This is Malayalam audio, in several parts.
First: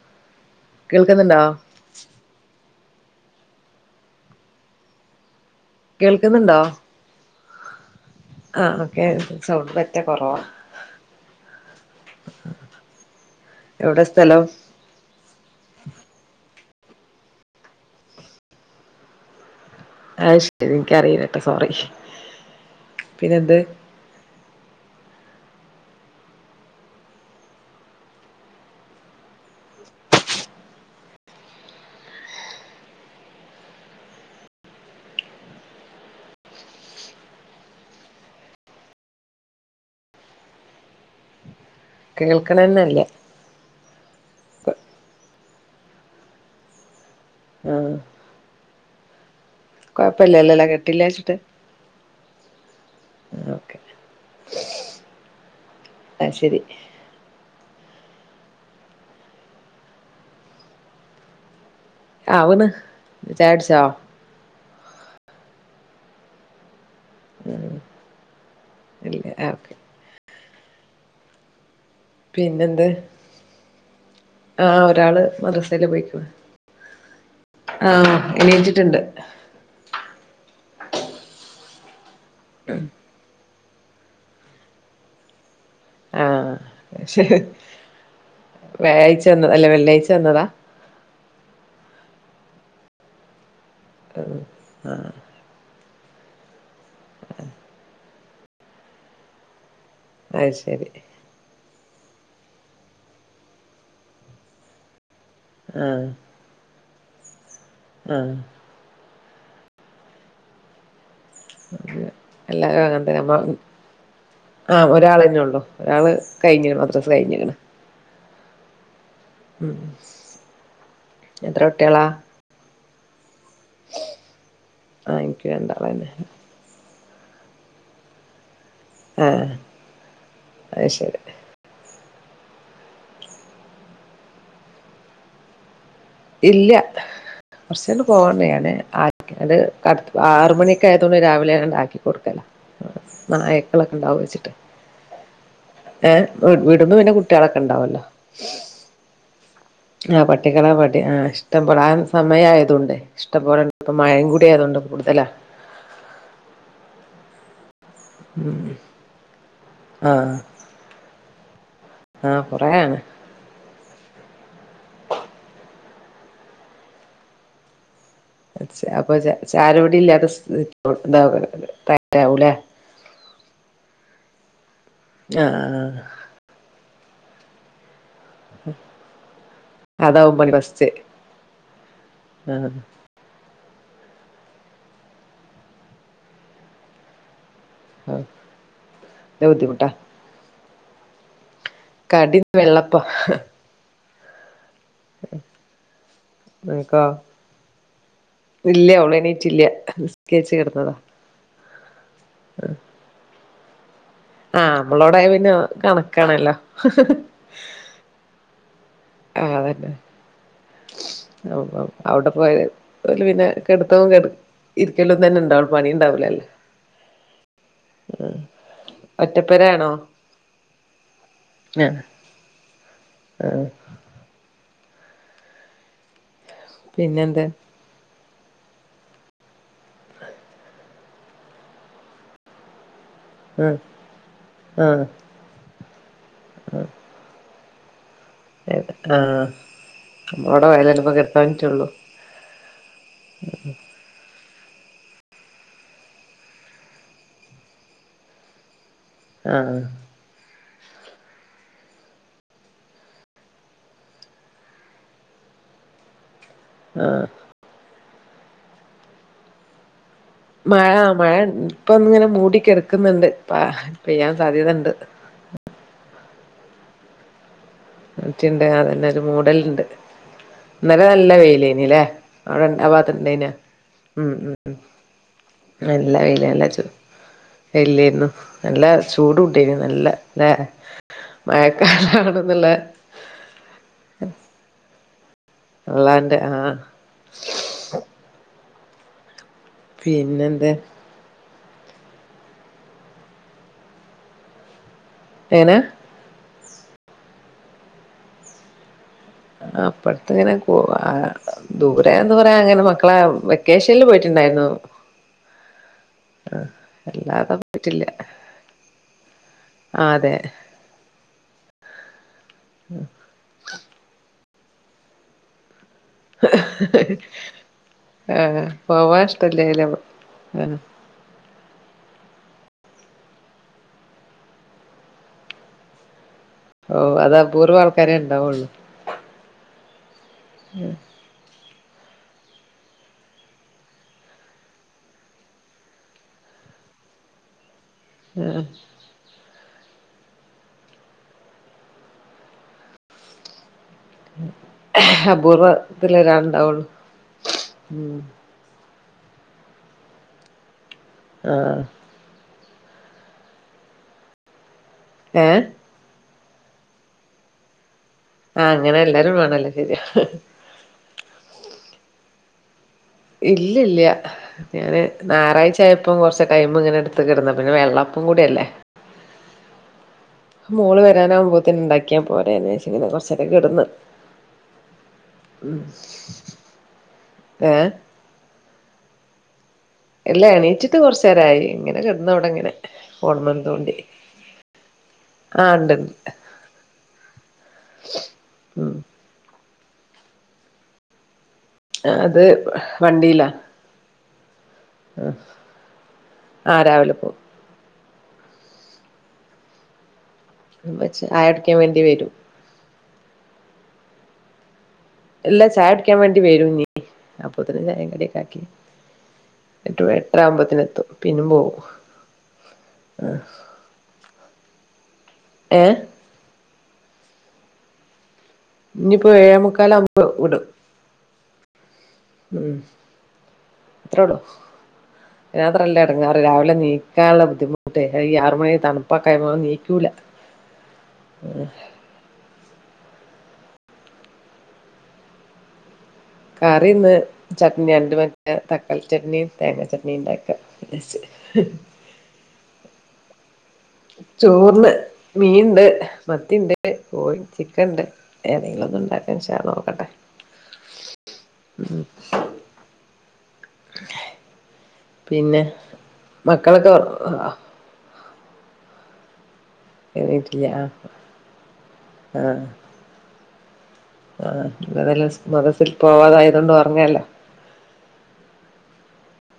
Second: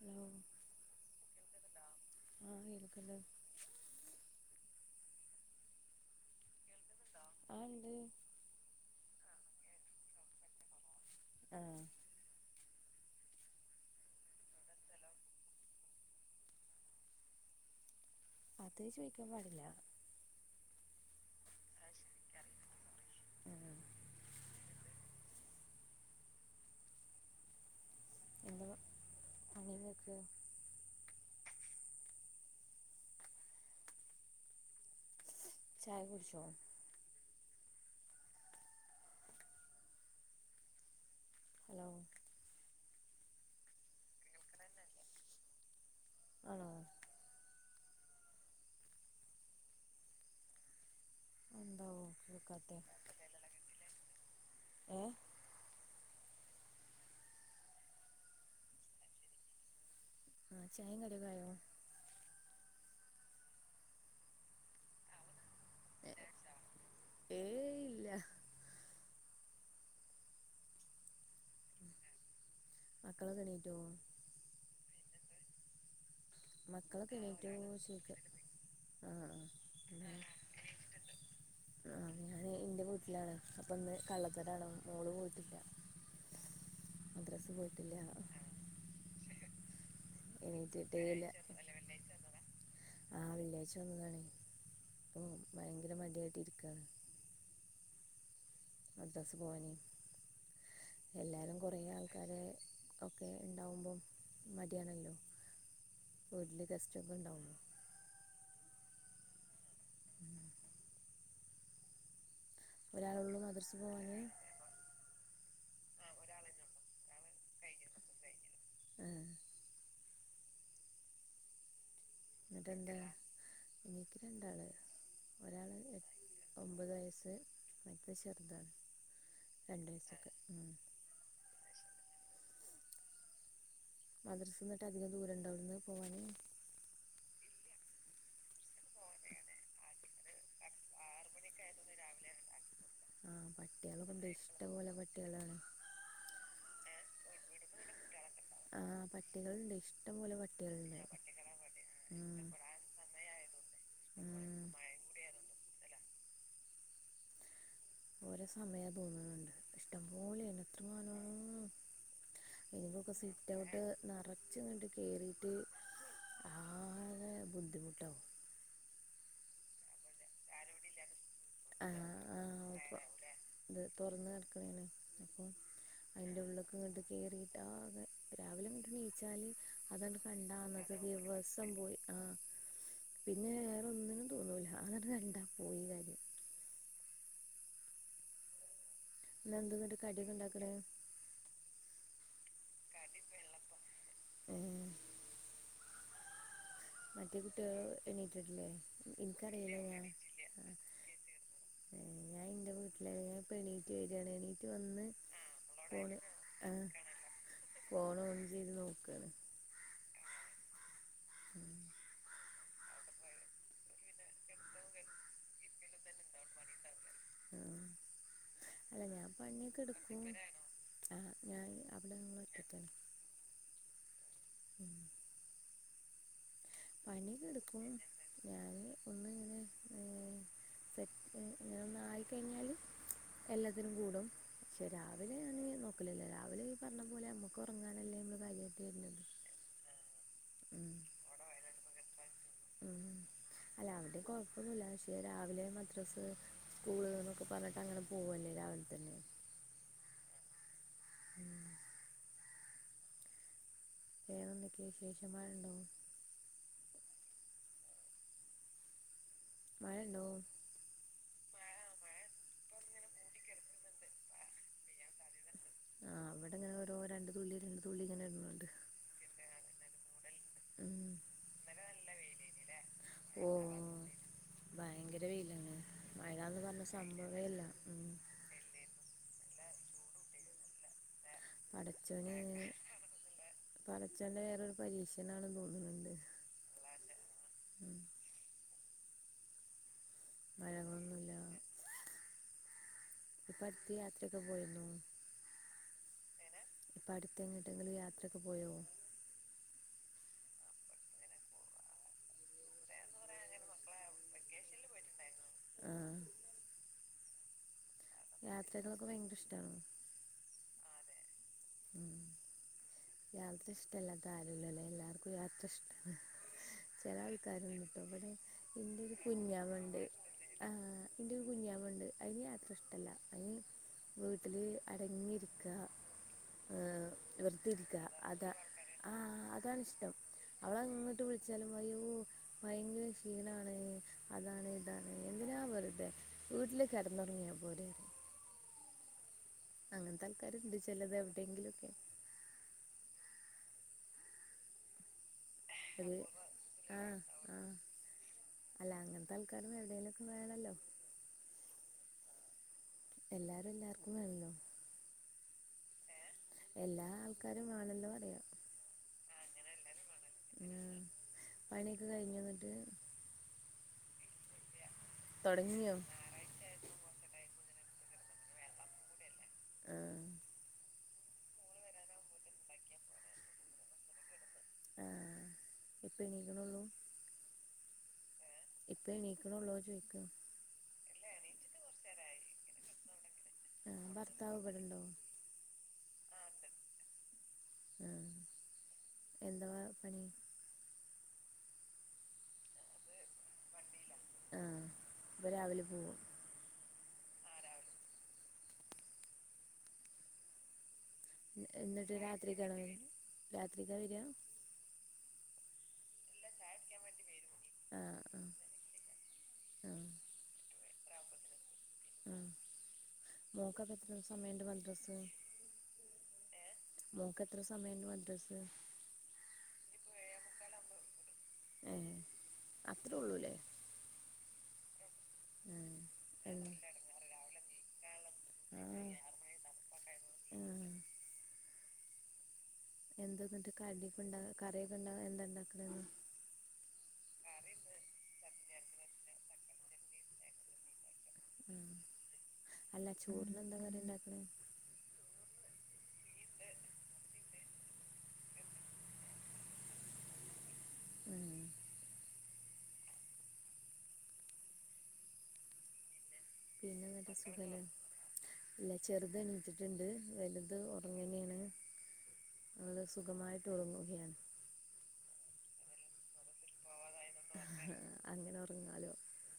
ഹലോ കേൾക്കുന്നിണ്ടാ? ആഹ് കേൾക്കണ്ട് കേൾക്കുന്നുണ്ടോ ആഹ് ണ്ട് ആഹ് ഓക്കെ സൗണ്ട് പറ്റ കുറവാ ആഹ് എവിടെ സ്ഥലം അത് ചോയിക്കാൻ പാടില്ല അയ് ശരി ഇന്ക് അറിയിലട്ടോ സോറി പിന്നെ എന്ത് ആഹ് എന്ത പണി ങ്ങക്ക് ചായ കുടിച്ചോ ഹലോ കേൾക്കണേന്നെല്ല ആണോ ആഹ് കൊഴപ്പല്ലാലോലെ കെട്ടില്ലാച് തെ എന്താവോ കേൾക്കാത്തെ ഓക്കെ ആഹ് ആഹ് ശരി ആഹ് ചായിം യ കടിംകെ ആയോ ആവുന്ന് ചായൊടിച്ചോ? ഏഹ് ഇല്ല അഹ് ഓക്കെ പിന്നെന്ത് മക്കളൊക്കെ എണീറ്റോ ആഹ് ഒരാള് മദ്രസയില് പോയിക്ണ് മക്കളൊക്കെ എണീറ്റോ ചോയ്ക്ക എണീറ്റിട്ടുണ്ട് ആഹ് ആഹ് ഞാന് ഇന്റെ വീട്ടിലാണ് അപ്പൊ ന്ന് കള്ളത്തരാണോ മോള് പോയിട്ട്ല്ല ആഹ് ക്ഷെ പോയിട്ടില്ല വ്യാഴാഴ്ച വന്ന അല്ല വെള്ളിയാഴ്ച വന്നതാ എണീറ്റിട്ടേ ഇല്ല ആഹ് വെള്ളിയാഴ്ച അ ഹ് ആഹ് ങ്കര മടിയായിട്ടിരിക്കാണ് അഹ് മധസ് പോവാന് അഹ് ശരി കുറേ ആൾക്കാരെ ഒക്കെ ണ്ടാവുമ്പം മടിയാണല്ലോ ആഹ് ഗെസ്റ്റൊക്കെണ്ടാവോ ആ അ എല്ലാരും അങ്ങൻത്തെന്നെ ഒരാളുള്ളൂ പർഞ് മദ്രസ പോകാൻ ആഒരാളെന്നെ ഒള്ളൂ ഒരാള് കയ്ഞ് മദ്രസ് കയ്ഞ്ക്ക്ണ് [inaudible] ഉം എത്ര കുട്ട്യാളാ എന്നിട്ട് എനിക്ക് രണ്ടാള് ആ എനിക്ക് ഒരാള് എ രണ്ടാളന്നെ ഒമ്പത് വയസ്സ് ത് പറ്റെ ചെർതാണ് ആ അത് ശെരി മദ്രസ്ന്ന്ട്ട് അധികം ദൂരണ്ടോ അവ്ട്ന്ന് പോവാൻ ഇല്ല കൊർച്ചണ്ട് പോവാൻ [unintelligible] ആ അത് തണ് ആറ്മണിയൊക്കായതോണ്ട് രാവിലെ ഞാൻണ്ടാക്കി കൊടുക്കല ആ പട്ട്യാളൊക്കെണ്ട് ഇഷ്ടം പോലെ പട്ട്യാള് ഏ വിട് വിടുമ്പോ പിന്നെ കുട്ട്യാളൊക്കെണ്ടാവല്ലോ ആ പട്ടികള് ണ്ടേ ഇഷ് ആ പട്ടികള് പട്ടികള് ആ ഇഷ്ടമ്പോലെ ആ ഉം സമയായതോണ്ടെ ഇഷ്മ്പോലെ ഇപ്പ മഴം ഉം കൂടി ആയതോണ്ട് തല ഓരോ ഉം സമയ തോന്ന്ണ്ണ്ട് ആ ഇഷ്ടംപോലെണ്ട് എത്രങ്ങാനാ ആ കൊറേ ആണ് ഇവടൊക്കെ സിറ്റഔട്ട് നറച്ച്ങ്ങട്ട് കേറിട്ട് ആകെ ബുദ്ധിമുട്ടാവും അ അപ്പൊ ച ചാരുപടി ഇല്ലാത്ത സ് ആഹ് [unintelligible] അപ്പൊ അയ്ന്റെ ഉള്ള്ക്ക്ങ്ങട്ട് കേറിട്ടാകെ രാവിലെങ്ങട്ട് ണീച്ചാല് അതണ്ട് അതാവുമ്പോ കണ്ട ഫസ്റ്റ് അന്നത്തെ ദിവസം പോയി ആ ആഹ് പിന്നെ വേറൊന്നിനും തോന്നൂല അതണ്ട് കണ്ടാ പോയി കാര്യം [unintelligible] [inaudible] ബുദ്ധിമുട്ടാ കടിയക്ക ഇണ്ടാക്കണേ? കടി വെള്ളപ്പം ഉം നിനക്കോ മറ്റേ കുട്ടികള് ഇല്ല അവള് എണീറ്റട്ടില്ലല്ലെ എണീറ്റില്ല എനിക്കറിയില്ല [inaudible] ഞാൻ ആ എൻ്റെ വീട്ടിലാ ഞാൻ ഇപ്പോ എണീറ്റ് വരികയാണ് എണീറ്റ് ആഹ വന്ന് നമ്മളോടെ പിന്നെ കണക്കാണല്ലോ കോണ ഒന്ന ചെയ്ത് നോക്ക ആഹതന്നെ ആ അവിടെ പോയത് അല പിന്നെ കെടുത്തും ഇരിക്കലും തന്നെ ഇണ്ടാവുള്ള പണിയ ഉണ്ടാവലല്ലേ ആഹ അല്ല ഞാൻ പണിയൊക്കെ ഒറ്റപ്പെരാണോ എടുക്കും ആ് ഞാൻ അവിടെ ആഏ ഉം പണിക പിന്നെന്താ എടുക്കും ഞാാന് ഒന്ന് ഇങ്ങനെ സെറ്റ് ഇങ്ങനെ ഒന്ന് ആയി കഴിഞ്ഞാല് ആഹ് എല്ലാത്തിനും കൂടും പക്ഷെ ആഹ് രാവിലെ ണ് നോക്കലല്ല രാവിലെ പറഞ്ഞ പോലെ നമ്മുക്ക് ഉറങ്ങാൻ അവിടെ ഉം വയലന്നപ്പോ കിർക്കാൻ പറ്റുള്ളു ഒന്നുമല്ല പക്ഷേ രാവിലെ മദ്രസ്സ് സ്കൂൾ എന്നൊക്കെ പറഞ്ഞിട്ട് അങ്ങനെ പോവല്ലേ രാവിലെ തന്നെ ആഹ ഉം വേതെന്തൊക്കെയ വി ശേഷമാരുണ്ടോ ആഹ മഴല്ലോ മഴ മഴ ഇപ്പ ഒന്ന ഇങ്ങനെ മൂടിിക്കിടക്കുന്നുണ്ട് ഇ പെയ്യാൻ സാധ്യതണ്ട് അ രണ്ട് തുള്ളി ഇങ്ങനെ മറ്റണ്ട് ഇടുന്നുണ്ട് അതന്നെ ഒരു മോഡല ഉണ്ട് ഉം അന്നരെ നല്ല വെയില ഇനല്ലേ അവിടെ ഇണ്ടാ ഓ പാത്തണ്ടന ഉം ഉം ഉ ഭയങ്കര വെയിലാണ് നല്ല വല മഴന്ന് നല്ല പറഞ്ഞ ച സംഭവേ ഇല്ല ഉം വലരുന്നു നല്ല ചൂടു ഉണ്ടായിു നല്ല ത പടച്ചോന് പടച്ചോന്റെ വേറൊരു പരീക്ഷ എന്നാാണ് തോന്നുന്നത് ഉള്ളാന്റെ ആഹ ഉം പിന്നെന്താ ഇപ്പ അടുത്ത് യാത്രയൊക്കെ പോയിരുന്നു ഏനെ ഇപ്പ അടുത്ത എങ്ങിട്ടെങ്കിലും യാത്രൊക്കെ പോയാവോ ആ അപ്പഴത്തെ ഇങ്ങനെ ദൂരെ എന്ത പറയാ അങ്ങനെ മക്കളെ വെക്കേഷനിൽ പോയിട്ടു ണ്ടായിരുന്നു ആഹ് ആ എല്ലാത- പറ്റില്ല യാത്രകളൊക്കെ ഭയങ്കര ഇഷ്ടാണോ ആ അതെ! ഉം യാത്ര ഇഷ്ടല്ലാത്ത ആരൂല്ലല്ലേ എല്ലാർക്കും യാത്ര ഇഷ്ടം ആ ചില ആൾക്കാരുണ്ട് കേട്ടോ ഇവിടെ എന്റെ ഒരു കുഞ്ഞാമുണ്ട് ഉ അതിന് യാത്ര ഇഷ്ടല്ല അതിന് വീട്ടില് അടങ്ങിയിരിക്കുക. ഓ അത- തിരിക അതാ ആഹ അതാണിഷ്ടം അവളങ്ങോട്ട് വിളിച്ചാലും പറയ- ഭയങ്കര ക്ഷീണാണ് അതാണ് ഇതാണ് എന്തിനാ വെറുതെ വീട്ടില് കിടന്ന തുടങ്ങിയാ പോലെ ഉം അങ്ങനത്തെ ആൾക്കാരുണ്ട് ചിലത് എവിടെയെങ്കിലുംക്കെ അപൂർവത്തില അത് ഒരാണ്ടാവള്ളു! ആ ആ അല്ല അങ്ങനത്തെ ആൾക്കാരും എവിടെതേങ്കലുംക്കെ വേണല്ലോ. ആഹ! എല്ലാരും എല്ലാർക്കും വേണല്ലോ. ഏ എല്ലാ ആൾക്കാരുംമാണെന്ന് പറയാ. ആഹ്! അങ്ങനെ എല്ലാരും വേണല്ലേ ശരിയ. ഉം പനിയൊക്കെ കഴിഞ്ഞു വന്നിട്ട്- ഇല്ലല്ല ഞാാന് ഞായറാഴ്ച തുടങ്ങിയോ ആയപ്പം കൊറച്ച ടൈമ ഇങ്ങനെ എടുത്ത് കിടന്ന പിന്നെ വെള്ളപ്പം കൂടി അല്ലേ ആഹ! [unintelligible] മോള് വരാനാവകുമ്പോത്തന്നെ ഇണ്ടാക്കിയാ പോര ഇങ്ങനെ കൊറച്ചൊക്കെ കിടന്ന് ആ ഉ ഇപ്പം എണീക്കണുള്ളൂ ഏ ഇപ്പേ ണീക്കണ ലോ എല്ല എണീച്ചിട്ട് കുറച്ചു നേരായി ഇങ്ങനെ കിടന്ന അവിടെ ഇങ്ങനെ [inaudible] ആ ഓണ്മന്ന്തണ്ടി ഭർത്താവ് ഇവിടെണ്ടോ ആഹ! ഉണ്ടണ്ട് ആ ഉ [inaudible] അത് വണ്ടിലാ ആ ഇപ്പ [unintelligible] രാവിലെ പോവും ആ രാവിലെ പോ ഉമ്മച്ചി ചായ കുടിക്കാൻ വേണ്ടി എന്നിട്ട് വരും രാത്രിക്കണ രാത്രിക്ക വരിക [unintelligible] എല്ലാ ചായ അടിക്കാൻ വേണ്ടി വരും നീ അപ്പൊത്തെ ചായ ആ കടിക്ക ആ ആക്കി ആ റ്റ എട്ട ആവുമ്പോത്തിന എത്തും പിന്നും പോകവും ഉ മോക്ക്ക്ക എത്ര ദിവസംമ്മേണ്ട് വ ദിവസ ഏഹ് [unintelligible] നമക്ക് എത്ര സമയം വ്രസ്സ് [unintelligible] ഇനിയിപ്പോ ഏഴേ മുുക്കാല ആവുമ്പോ വിടും ഏ അത്രേ ഉള്ളൂല്ലേ ഉംത്രള്ളൂ! ആ രാത്രല്ലേ ഇടങ്ങാറ് എണ്ണ രാവിലെ നീക്കാനുള്ള ബുദ്ധിമുട്ടേ ആരുമ തണുപ്പാക്കായ്മ നീക്കൂല ഉം [unintelligible] ഉം [unintelligible] [inaudible] എന്താ എന്നിട്ട് കണ്ട കറിയൊക്കെണ്ട എന്താണ്ടാക്കണന്ന്? കറിന്ന് ചട്നി രണ്ട മറ്റ തക്കാളി ചട്നിയും തേങ്ങാ ചട്നിയും ഉണ്ടാക്ക ഉ അല്ല ചോറിന് എന്താ കറി? ഉണ്ടാക്കണേ ചോറിന്ന് മീ- ഉണ്ട് മത്തിയ ഉണ്ട് പോയി ചിക്കൻ ഉണ്ട് ഏതെങ്കിലും ഒന്നും ഉണ്ടാക്കച്ചാ നോക്കട്ടെ ഉ [unintelligible] ഉം [inaudible] പിന്നെ മക്കളൊക്കെഓ പിന്നെ നല്ല സുഖല്ലേ ഇല്ല ചെറുത നീട്ടട്ട ണ്ട് എണീറ്റില്ല വലുത് ഉറങ്ങനെയാണ് നത് സു [unintelligible] ആഹ ഇതെല്ലാം മതസിൽ പോവാതായ അണ്ട് പറഞ്ഞല്ലോട് അങ്ങനെ ഉറങ്ങാലോ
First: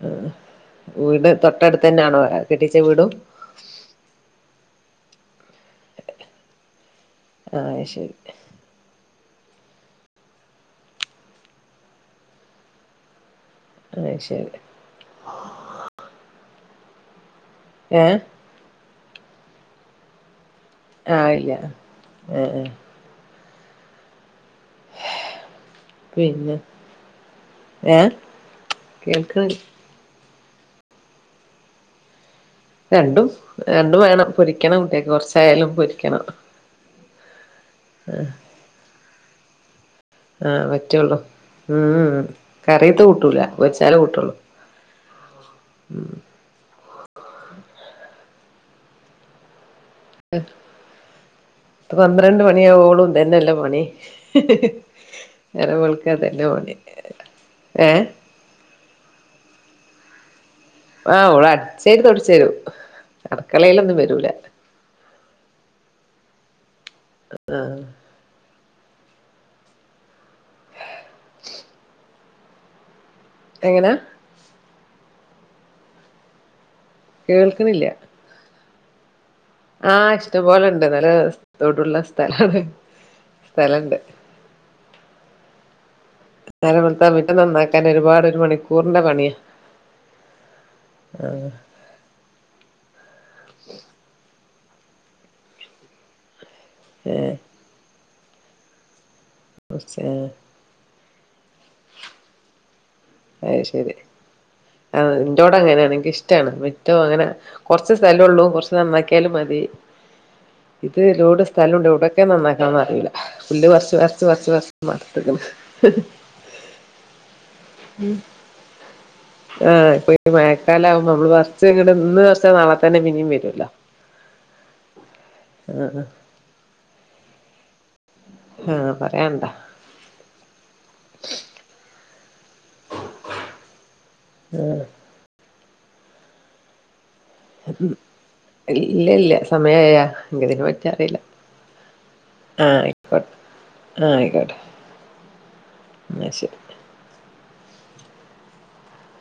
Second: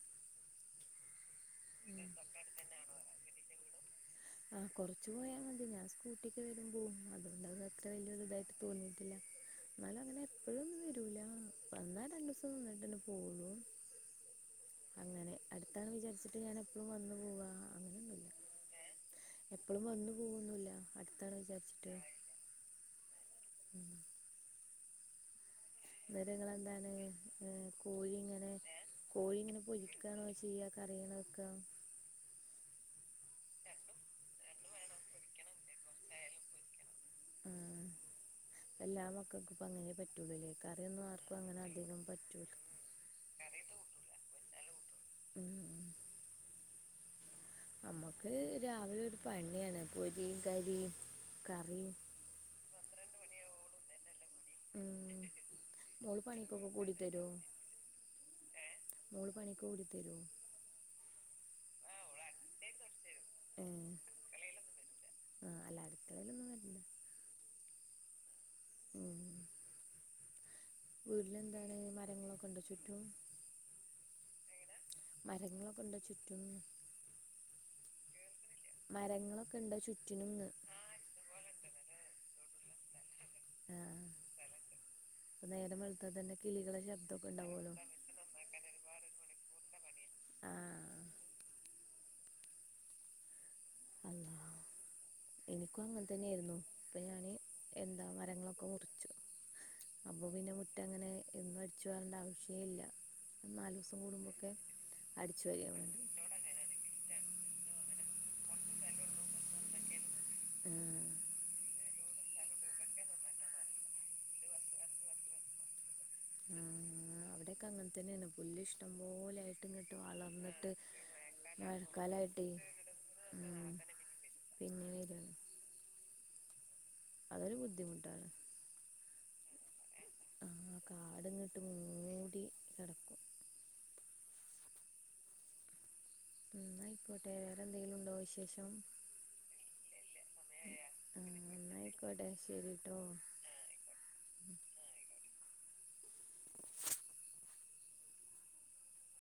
[unintelligible] തൊട്ടടുത്ത് തന്നെയാണോ കെട്ടിച്ച വീടും കുച്ചു പോയാ മതി ഞാൻ സ്കൂട്ടിക്ക് വരുമ്പ പോകും ആ അതുകൊണ്ട്ത് അത്ര വലിയൊ ശരി ഇതായിട്ട് തോന്നിയിട്ടില്ല എന്നാലും അങ്ങനെ എപ്പഴുംന്നും വരൂല വന്നാല രണ്ടു ദിവസം തോന്നിട്ട്ന്നെ പോളൂ അ ശരി അടുത്താണ് വിചാരിച്ചിട്ട് ഞാൻ എപ്പോഴും വന്ന് പോവാ ഏഹ [unintelligible] എപ്പഴും വന്നു പോവന്നില്ല ആഹയില്ല ആ ഉ [unintelligible] നിരങ്ങളെ പിന്നെ എന്താണ് ഏ കോഴിങ്ങനെ കോഴി കേൾക്ക ഇങ്ങനെ പൊക്കാണ ചെയ്യക്കെ അറിയണം വെക്ക [unintelligible] രണ്ടും രണ്ടും വേണം പൊരിക്കണം കുട്ടിയക്ക് കൊറച്ചായാലും പൊരിക്കണം ഉം [unintelligible] [inaudible] ആഹ് കറിയൊന്നും പറ്റുള്ളൂ ആർക്കും അങ്ങനെ അധികം ഇം പറ്റൂല കറിയെത്ത് കൂട്ടൂല്ല വെച്ചാലേ കൂട്ടൊള്ളു ഉം നമ്മുക്ക് രാവിലെ ഒരു പണിയാണ്. പൊരിയും കരിയും കറിയും പന്ത്രണ്ട് മണിയാവോളും ഇതന്നെല്ലെ പണി. ഉം നേരം വെള്ക്കാ മോള് ഇതന്നെ പണിക്കൊക്കെ പണി കൂടി തരോ ഏഹ് [inaudible] ആഹ് ഓള് അടിച്ചേരി തൊടച്ചെരും ഏ അടക്കളേലൊന്നും വരൂല്ല [inaudible] ആഹ് ഉം [inaudible] എന്താണ് മരങ്ങളൊക്കെ ഉണ്ടോ ചുറ്റും എങ്ങനാ മരങ്ങളൊക്കെ ഇണ്ടൊ ചുറ്റും കേൾക്കണില്ല്യ മരങ്ങളൊ ആഹ് ഇഷ്ട്ടംപോലെണ്ട് നല്ല സ്ഥലാണ് സ്ഥലണ്ട് അപ്പം നേരം വൈ നേരം വെളുത്താ മുറ്റം നന്നാക്കൻ ഒരുപാട് ഒരു മണിക്കൂറിന്റെ പണിയാ. ആഹ് ആഹ് അല്ലാ എനിക്കും അങ്ങനെ തന്നെയായിരുന്നു ഇപ്പൊ ഏഹ് ഞാന് എന്താ മരങ്ങളൊക്കെ മുറിച്ചു. കുറച്ച് അപ്പൊ ഏഹ് പിന്നെ മുറ്റങ്ങനെ എന്നും അടിച്ചു വാരണ്ട ആവശ്യേ ഇല്ല നാല് ദിവസം കൂടുമ്പോക്കെ അഹ് ഇൻ്റോടെ അങ്ങനെയാണ് എനക്കിഷ്ടാണ് മിറ്റോ അങ്ങനെ കൊറച്ച് സ്ഥലോ ഉള്ളൂ കൊറച്ച് നന്നാക്കിയാലും മതി ഇത് ആഹ് ലോഡ് സ്ഥലോണ്ട് ഇവിടെ ക്കെയാ നന്നാക്കണന്ന് അറിയൂല പുല്ല് പറച്ച് പറച്ച് മടുത്തക്കണ് ആഹ് അവിടെയൊക്കെ അങ്ങനെ [inaudible] പുല്ല് ഇഷ്ട്ടം പോലെയായിട്ട് ആഹ് ഇങ്ങിട്ട് ഇപ്പൊ ഈ വളർന്നിട്ട് മഴക്കാലം മഴക്കാലായിട്ടേ [unintelligible] ഇനിയും വരുവല്ലോ ഉം പിന്നെ വരാണ് ആഹ് അതൊരു ബുദ്ധിമുട്ട് ആഹ് പറയാനുണ്ടോ ആഹ് കാട്ങ്ങട്ട് മൂടി കെടക്കും ആഹ് ഉം ഇന്നായ് ഉം ഇല്ല ഇല്ല സമയായാ ഇനിക്കതിനെ പറ്റി അറിയില്ല വടെ ശരി ആഹ് ട്ടോ ആയിക്കോട്ടെ ആഹ് അയ്ക്കോട്ടെ ഇന്നാ ശരി